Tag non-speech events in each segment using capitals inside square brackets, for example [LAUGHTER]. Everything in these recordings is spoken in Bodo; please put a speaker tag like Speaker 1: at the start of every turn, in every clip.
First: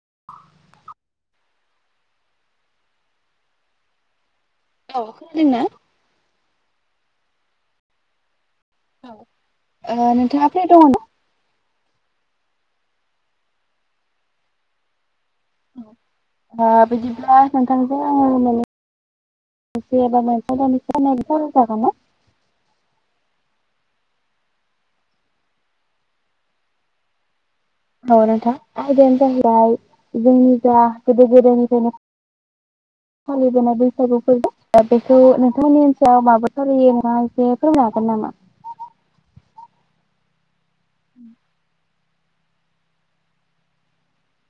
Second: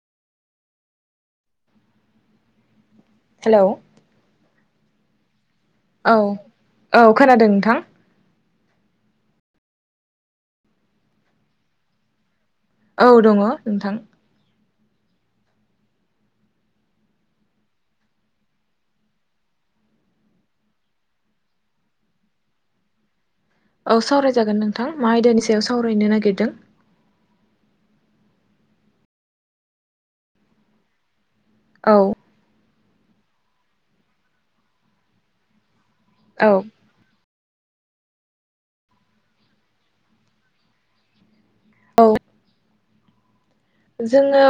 Speaker 1: [INAUDIBLE]
Speaker 2: हेल'
Speaker 1: औ खनादोंना?
Speaker 2: औ औ खोनादों नोंथां।
Speaker 1: औ ओ-नोंथाङा फ्रि दंङ ना?
Speaker 2: औ दंङ नोंथां।
Speaker 1: बिदिब्ला नोंथांजों आङो मोने एसे बा [UNINTELLIGIBLE] जागोन ना?
Speaker 2: औ सावरायजागोन नोंथां मा आयदानि सायाव सावरायनो नागिरदों?
Speaker 1: औ नोंथां आयदायानो जाहैबाय जोंनि जा गोदो गोदायनिफ्रायनो।
Speaker 2: औ
Speaker 1: फालिबोनाय बैसागु फोरबो बेखौ नोंथांनि ओनसोलाव
Speaker 2: औ
Speaker 1: माबोरै फालियो [UNINTELLIGIBLE] फोरमायगोन नामा? [UNINTELLIGIBLE]
Speaker 2: औ जोङो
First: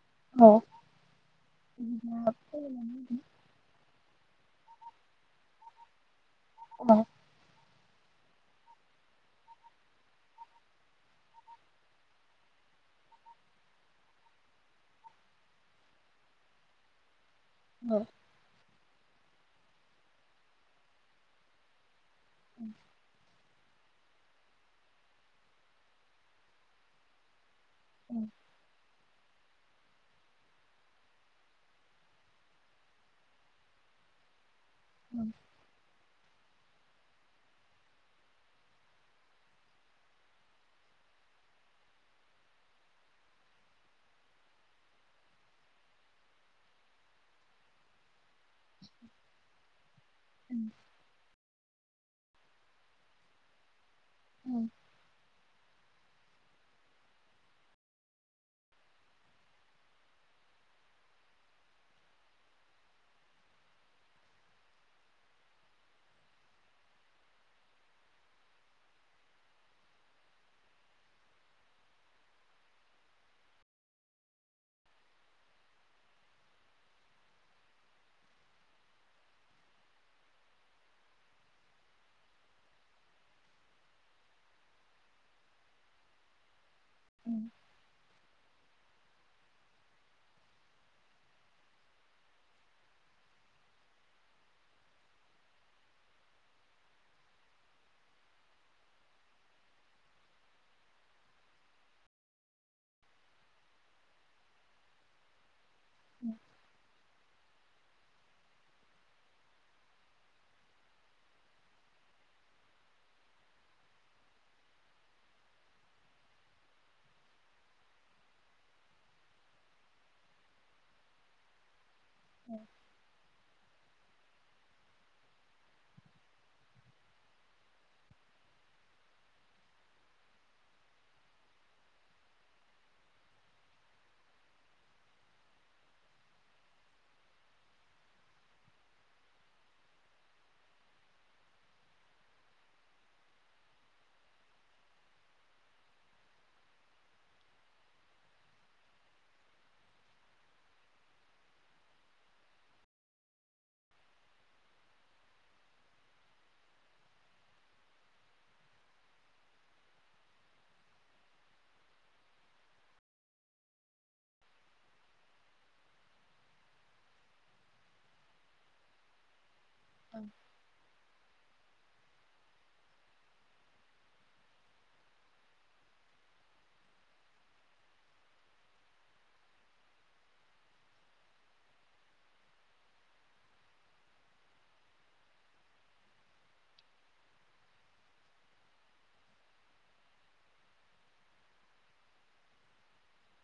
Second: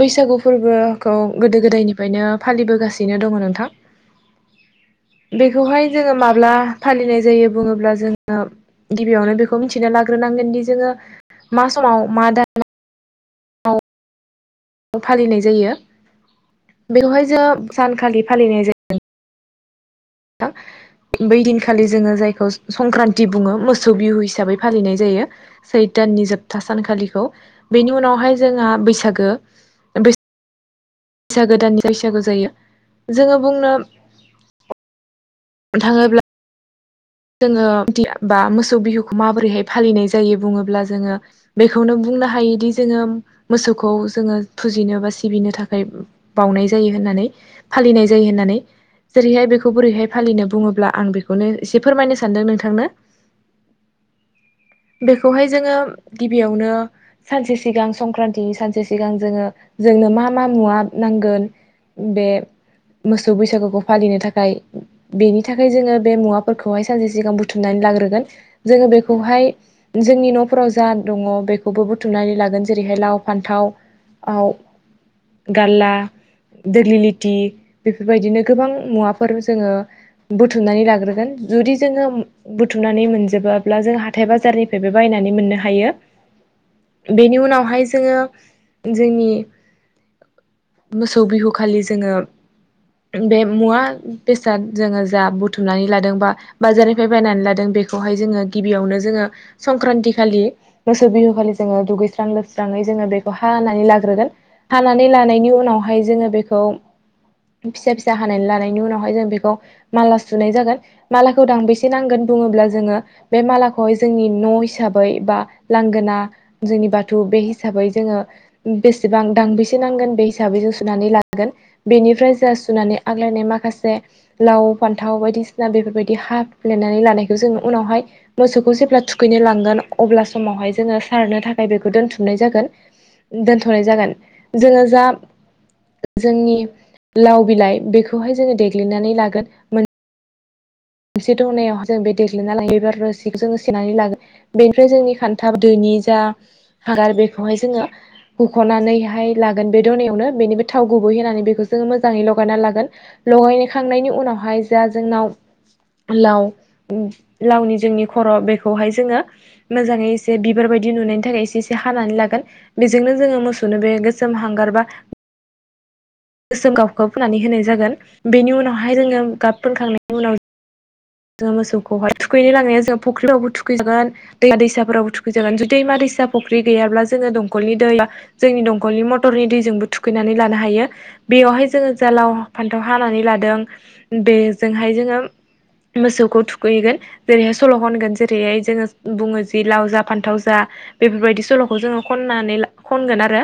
Speaker 2: बैसागु
Speaker 1: औ
Speaker 2: फोरबोखौ गोदो गोदायनिफ्रायनो फालिबोगासिनो दंङ नोंथां। बेखौहाय जोङो माब्ला
Speaker 1: औ
Speaker 2: फालिनाय जायो बुङोब्ला। जोङो गिबियावनो बेखौ मिथिना लाग्रोनांगोनदि जोङो। मा समाव मा दान। फालिनाय जायो बेवहाय जों
Speaker 1: औ
Speaker 2: सानखालि फालिनाय जा बै दिनखालि जोङो जायखौ संक्रान्ति बुंङो। मोसौ बिहु हिसाबै फालिनाय जायो सैथो दाननि जोबथा सानखालिखौ। बेनि उनावहाय जोंहा बैसागो। ओ-बैस सागोदाननि बैसागु जायो जोङो बुंनो। थांङोब्ला। जोंङो बा मोसौ बिहुखौ माबोरैहाय फालिनाय जायो बुङोब्ला जोंङो बेखौनो नं नो हायोदि जोङो मोसौखौ जोङो फुजिनो बा सिबिनो थाखाय बावनाय जायो होनना नै फालिनाय जायो होननानै। जेरैहाय बेखौ बोरैहाय फालिनो बुङोब्ला आं बेखौनो एसे फोरमायनो सानदों नोंथांनो बेखौहाय जोङो गिबियावनो सानसे सिगां संक्रान्तिनि सानसे सिगां जोङो जोंनो मा मा मुवा नांगोन बे मोसौ बैसागुखौ फालिनो थाखाय बेनि थाखाय जोङो बे मुवा फोरखौहाय सानसे सिगां बुथुमनानै लाग्रोगोन। जोङो बेखौहाय जोंनि न'फोराव जा दङ बेखौबो बुथुमनानै लागोन। जेरैहाय लाव, फान्थाव आव गाल्ला। दोग्लिलिटि। बेफोरबायदिनो गोबां मुवाफोर जोङो बुथुमनानै लाग्रोगोन। जुदि जोङो बुथुमनानै मोनजोबाब्ला जों हाथाय बाजारनिफ्रायबो बायनानै मोननो हायो।
Speaker 1: [INAUDIBLE]
Speaker 2: बेनि उनावहाय जोङो जोंनि मोसौ बिहु खालि जोङो बे मुवा बेसाद जोङो जा बुथुमनानै लादों बा बाजारनिफ्राय बायनानै लादों, बेखौहाय जोङो गिबियावनो जोङो संक्रान्ति खालि मोसौ बिहु खालि जोङो दुगैस्रां लोबस्राङै जोङो बेखौ हानानै लाग्रोगोन। हानानै लानायनि उनाव हाय जोङो बेखौ फिसा फिसा हानानै लानायनि उनावहाय जों बेखौ माला सुनाय जागोन। मालाखौ दांबेसे नांगोन बुङोब्ला जोङो बे मालाखौहाय जोंनि न' हिसाबै बा लांगोना ना जोंनि बाथौ बे हिसाबै जोङो बेसेबां दांबेसे नांगोन बे हिसाबै जों सुनानै लागोन। बेनिफ्राय जा सुनानै आग्लायनाय माखासे लाव फान्थाव बायदिसिना बेफोरबाय दि हाफ्लेनानै लानायखौ जों उनावहाय मोसौखौ जेब्ला थुखैनो लांगोन अब्ला समावहाय जोङो सारनो थाखाय बेखौ दोनथुमनाय जागोन, दोनथ'नाय जागोन। जोङो जा जोंनि लाव बिलाइ बेखौहाय जोङो देग्लिनानै लागोन। मोन से दनायाव जों बे देग्लिना लायोब्ला रोसिखौ जोङो सेनानै लागोन। बेनिफ्राय जोंनि खान्था दोनि जा हांगार बेखौहाय जोङो हुखनानैहाय लागोन बे दनायावनो। बेनिफाय थाव गुबै होनानै बेखौ जों मोजांङै लगायनानै लागोन। लगाय खांनायनि उनावहाय जा जोंनाव लाव लावनि जोंनि खर' बेखौहाय जोङो मोजाङै एसे बिबार बायदि नुनायनि थाखाय एसे एसे हानानै लागोन। बेजोंनो जोङो मोसौनो बे गोसोम हांगार बा गोसोम गाबखौ फुननानै होनाय जागोन। बेनि उनावहाय जोङो गाब फोनखांनायनि उनाव जोङो मोसौखौहाय थुखैनो लांनाया जों फुख्रिफ्रावबो थुखैजागोन, दैसाफोरावबो थुखैजागोन। जुदि दैमा दैसा फिसा फख्रि गैयाब्ला जोङो दंकलनि दै जोंनि दंकलनि मटरनि दैजोंबो थुखैनानै लानो हायो। बेयावहाय जोङो जा लाव फान्थाव हानानै लादों बेजोंहाय जोङो मोसौखौ थुखैगोन जेरैहाय सल' होनगोन जेरैहाय जोङो बुङो जि लाव जा फान्थाव जा। बेफोरबायदि सल'खौ जोङो खननानै खनगोन आरो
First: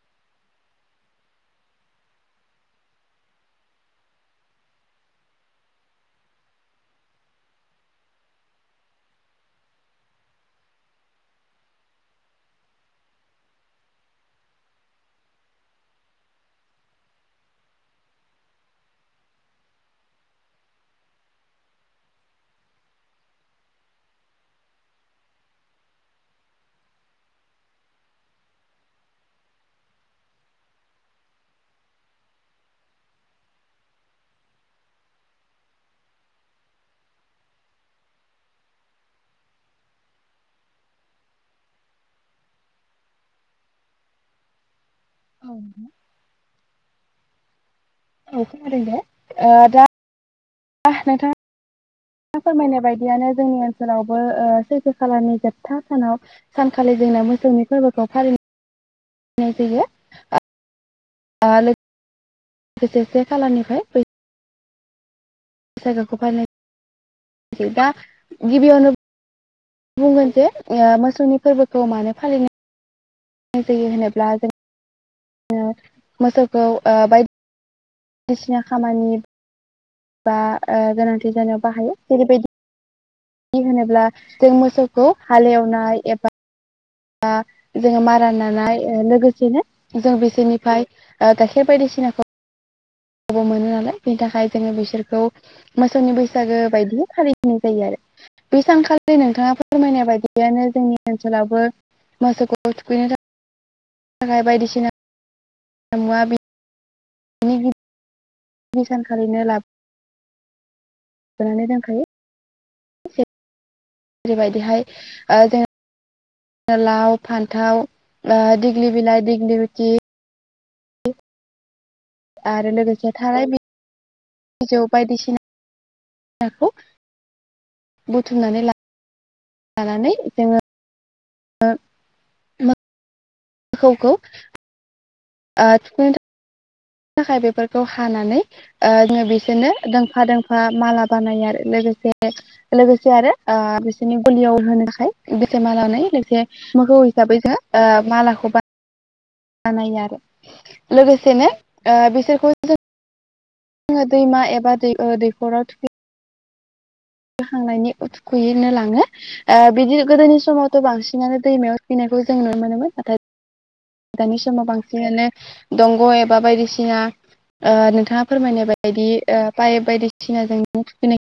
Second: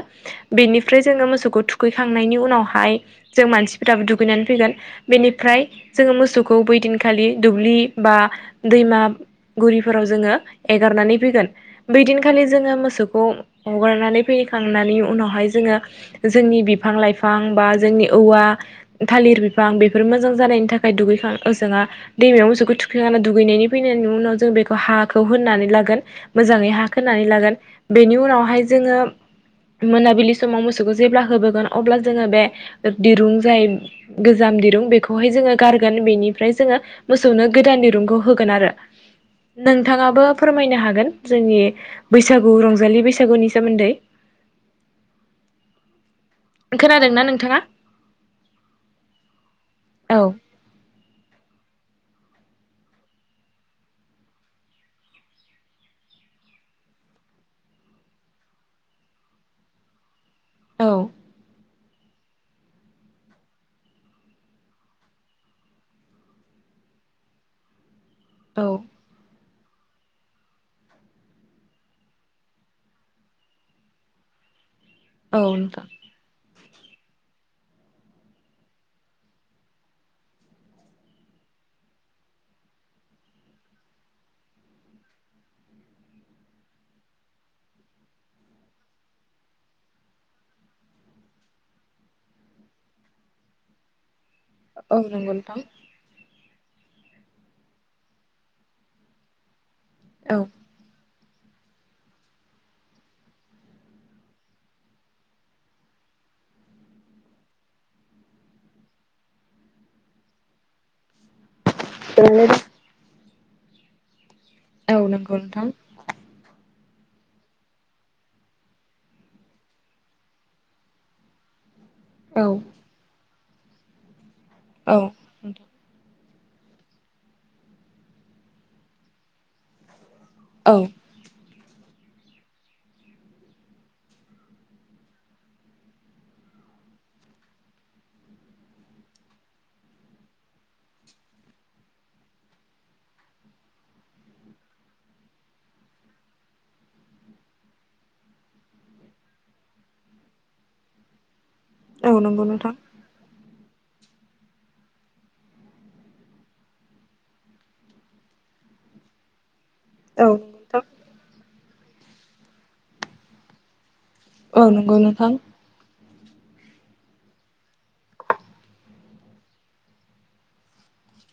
Speaker 2: बेनिफ्राय जोङो मोसौखौ थुखैखांनायनि उ नावहाय जों मानसिफोराबो दुगैनानै फैगोन। बेनिफ्राय जोङो मोसौखौ बैदिन खालि दुब्लि बा दैमागुरिफोराव जोङो एगारनानै फैगोन। बै दिन खालि जोङो मोसौखौ हरनानै फैखांनानै उनावहाय जोङो जोंनि बिफां लाइ लाइफां बा जोंनि औवा, थालिर बिफां बेफोर मोजां जानायनि थाखाय दुगैखां ओजोङा दैमायाव मोसौखौ थुखैनानै दुगैनायनि फैनायनि उनाव जों बेखौ हाखौ होनानै लागोन। मोजाङै हा खोनानै लागोन बेनि उनावहाय जोङो मोनाबिलि समाव मोसौखौ जेब्ला होबोगोन अब्ला जोङो बे दिरुं जाय गोजाम दिरुं बेखौहाय जोङो गारगोन। बेनिफ्राय जोङो मोसौनो गोदान दिरुंखौ होगोन आरो। नोंथाङाबो फोरमायनो हागोन जोंनि बैसागु रंजालि बैसागुनि सोमोन्दै।
Speaker 1: [INAUDIBLE] औ
Speaker 2: खोनादोंना नोंथाङा?
Speaker 1: औ खोनादों दे। ओ दा
Speaker 2: औ
Speaker 1: नोंथाङा फोरमायनाय बायदियानो जोंनि ओनसोलावबो ओ सैथो खालानि जोबथा सानाव सानखालि जों मोसौनि फोरबोखौ फालिनाय जायो।
Speaker 2: औ
Speaker 1: ओ लोगोसे से खालारनिफ्राय जायगाखौ बानाय दा
Speaker 2: औ
Speaker 1: गिबियावनो बुंगोन जे ओ मोसौनि फोरबोखौ मानो फालिनो [UNINTELLIGIBLE] होनोब्ला जों।
Speaker 2: औ नोंथां।
Speaker 1: औ ओ बायदिसिना खामानि बा ओ गोनांथि जानायाव बाहायो जेरैबायदि दि होनोब्ला जों मोसौखौ हालेवनाय एबा आ जोङो मारा नानाय लोगोसेनो जों बिसोरनिफ्राय ओ गाइखेर बायदिसिना सिनाखौ बो मोनो नालाय बेनि थाखाय जोङो
Speaker 2: औ
Speaker 1: बिसोरखौ
Speaker 2: नंगौ नोंथां
Speaker 1: मोसौनि बैसो बैसागो बायदि खालि होननाय जायो आरो बे सानखालि नोंथाङा फोरमायनाय
Speaker 2: औ
Speaker 1: बायदियानो जोंनि ओनसोलावबो मोसौखौ थुखैनो था खाय बायदिसिना मुवा बि [UNINTELLIGIBLE] बै सानखालिनो लाब ओरैनो दों।
Speaker 2: [UNINTELLIGIBLE]
Speaker 1: जेरैबायदिहाय
Speaker 2: औ नंगौ
Speaker 1: ओ
Speaker 2: नोंथां
Speaker 1: जों लाव फान्थाव ओ दिग्लि बिलाइ दिग्लिबिति।
Speaker 2: औ
Speaker 1: आरो लोगोसे थारायबि बिजौ
Speaker 2: औ नोंथां
Speaker 1: बायदिसिनाखौ बुथुमनानै ला लानानै
Speaker 2: औ।
Speaker 1: ओ मो खौखौ। ओ थुखैनो थाखाय बेफोरखौ हानानै ओ जोङो बिसोरनो दोंफा दोंफा माला बानायो आरो लोगो से लोगोसे आरो ओ बिसोरनि गलियाव होनोथाखाय [UNINTELLIGIBLE] जौ हिसाबै जोङो ओ मालाखौ बानायो आरो लोगोसेनो ओ
Speaker 2: औ नंगौ
Speaker 1: बिसोरखौ
Speaker 2: नोंथां
Speaker 1: जों जोङो दैमा एबा दै दैखराव थुखै जाखांनायनि उ थुखैनो लाङो ओ बिदि
Speaker 2: औ
Speaker 1: गोदोनि समावथ'
Speaker 2: नोंथां
Speaker 1: बांसिनानो दैमायाव थुखैनायखौ जों नुनो मोनोमोन नाथाय दानि समाव
Speaker 2: औ नंगौ
Speaker 1: बांसिनानो
Speaker 2: नोंथां
Speaker 1: दंग' एब बा बायदिसिना ओ नोंथाङा फोरमायनाय बायदि ओ पाइप बायदिसिनाजों नों थुखैनाय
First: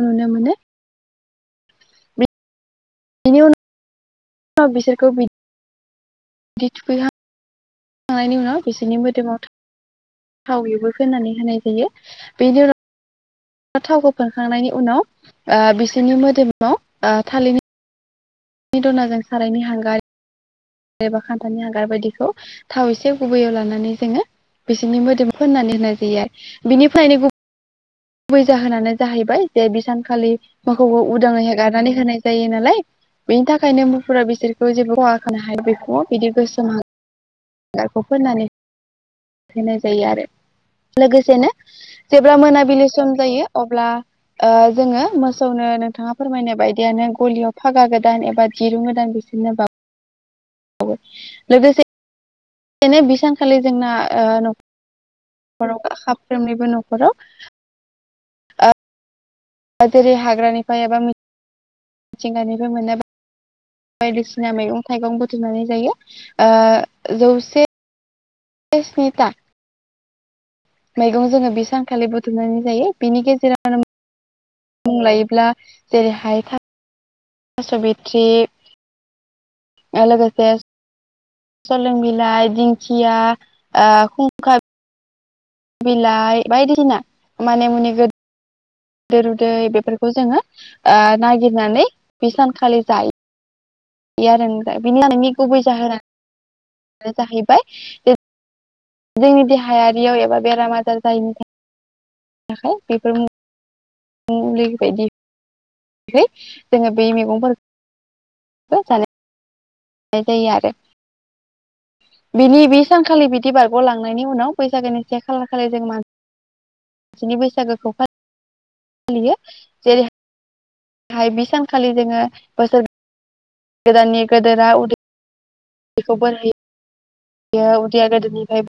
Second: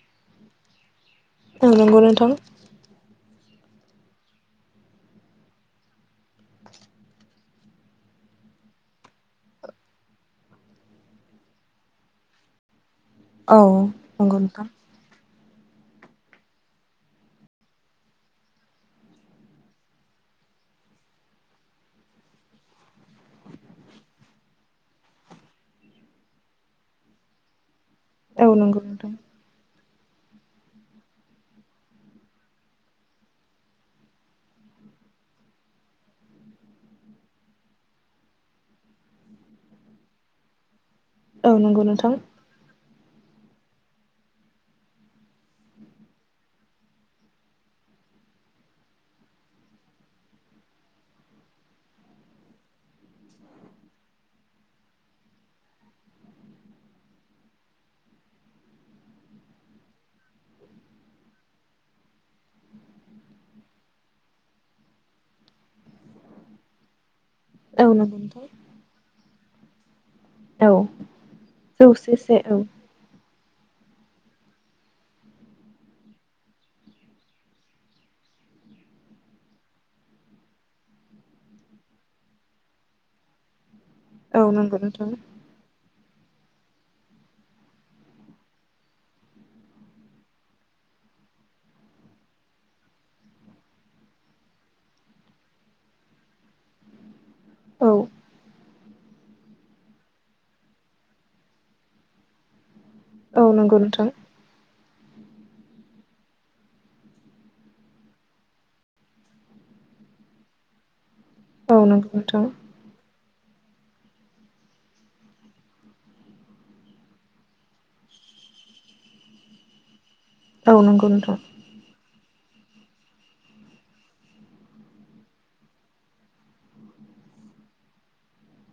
Speaker 1: नुने मोनो।
Speaker 2: औ नंगौ नोंथां।
Speaker 1: बिनि उनाव बिसोरखौ बि बिदि थुखैहांखांनायनि उनाव बिसोरनि मोदोमाव था थावैबो फोनानै होनाय जायो बे उनाव
Speaker 2: औ
Speaker 1: थावखौ
Speaker 2: नंगौ नोंथां
Speaker 1: फोनखांनायनि उनाव ओ बिसोरनि मोदोमाव ओ थालिरनि नि दनाजों सारायनि हांगार एबा खान्थालन हांगार बायदिखौ थाव एसे गुबैयाव लानानै जोङो बिसोरनि मोदोम फोननानै होनाय जायो आरो बिनिफ्रायनो गुबुन गुबै
Speaker 2: औ नंगौ
Speaker 1: जाहोनानो
Speaker 2: नोंथां
Speaker 1: जाहैबाय जे बिसा खालि माखौबा उदाङै होगारनानै होनाय जायो नालाय बेनि थाखायनो मुफुरा बिसोरखौ जेबो खहा खानो हाया बेखौ बिदि गोसोम हा गिर खौ फोननानै होनाय जायो आरो लोगोसेनो
Speaker 2: औ नंगौ नोंथां
Speaker 1: जेब्ला मोनाबिलि सम जायो अब्ला ओ जोङो मोसौनो नोंथाङा फोरमायनाय बायदियानो गलियाव फागा ग गोदान एबा दिरुं गोदान बिसोरनो बाव वो लोगोसे सेनो बि सानखालि जोंना ओ न' खराव खफ्रोमनिबो न'खराव ओ जेरै हाग्रानिफ्राय एबा मिथिंगानिफ्राय मोनाय बायदिसिना मैगं थाइगं बुथुमनानै जायो ओ
Speaker 2: औ नंगौ नोथां
Speaker 1: बेस्निता
Speaker 2: औ
Speaker 1: मैगं जोङो बि सानखालि
Speaker 2: जौसे से औ
Speaker 1: बुथुमनानै जायो बिनि गेजेराव [UNINTELLIGIBLE] मुं लायोब्ला जेरैहाय थास' बित्रि ओलोगोसे सलों बिलाइ दिंखिया
Speaker 2: औ
Speaker 1: खुंखा
Speaker 2: नंगौ नोंथां
Speaker 1: बिलाइ बायदिसिना माने मुनि गोद देर रुदै बेफोरखौ जोङो ओ नागिरनानै बे सानखालि जायो बे आरो बिनि जानाइनि गुबै जाहोनानो जाहैबाय‌
Speaker 2: औ
Speaker 1: जोंनि देहायारियाव एबा बेराम आजार जायैनि था थाखाय
Speaker 2: औ नंगौ नोंथां।
Speaker 1: [UNINTELLIGIBLE] जोङो बे मैगं जानाय [UNINTELLIGIBLE] जानाय जायो आरो
Speaker 2: औ नंगौ नोंथां
Speaker 1: बिनि बे सानखालि बि दि बारगलांनायनि उनाव बैसागोनि से खालार खालि जों मान सिनि बैसागोखौ फालियो जेरै
Speaker 2: औ नंगौ
Speaker 1: गाहाय
Speaker 2: नोंथां
Speaker 1: बि सानखालि जोङो बोसोर गोदाननि गोदोरा उदै बेखौ बोर हो यो उदैया गोदोनिफ्राय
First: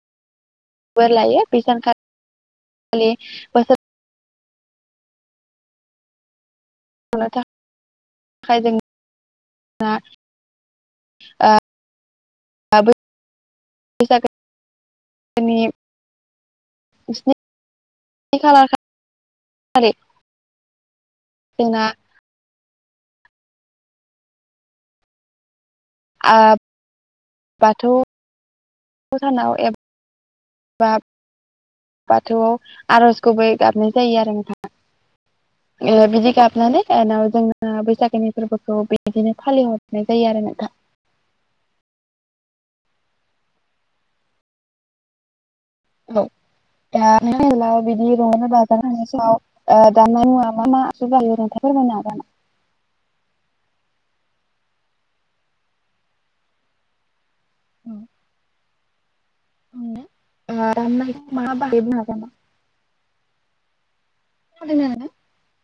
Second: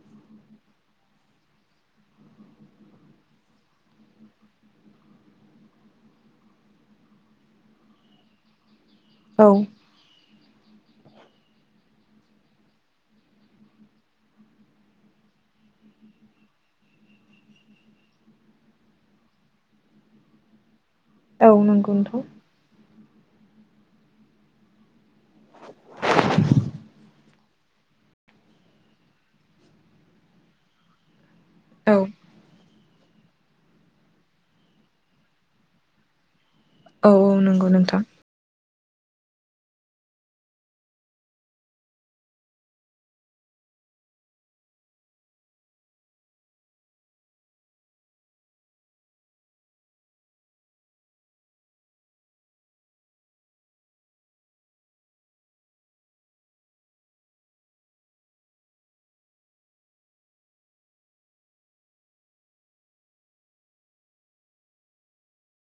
Speaker 1: बोर लायो बे सानखालि बोसोर [UNINTELLIGIBLE] [UNINTELLIGIBLE]
Speaker 2: औ
Speaker 1: नि स्नि खालार [UNINTELLIGIBLE]
Speaker 2: औ
Speaker 1: जोंना
Speaker 2: नंगौ नोंथां
Speaker 1: आ बाथौ भटानाव एब बा
Speaker 2: औ
Speaker 1: बाथौआव आर'ज गुबै गाबनाय जायो आरो नोंथां ओ बिदि गाबनानै
Speaker 2: औ
Speaker 1: उनाव
Speaker 2: नंगौ
Speaker 1: जोंना
Speaker 2: नोंथां
Speaker 1: बैसागोनि फोरबो खौ बिदिनो फालिहरनाय जायो आरो नोंथां। औ [UNINTELLIGIBLE] [UNINTELLIGIBLE] औ [UNINTELLIGIBLE] [UNINTELLIGIBLE]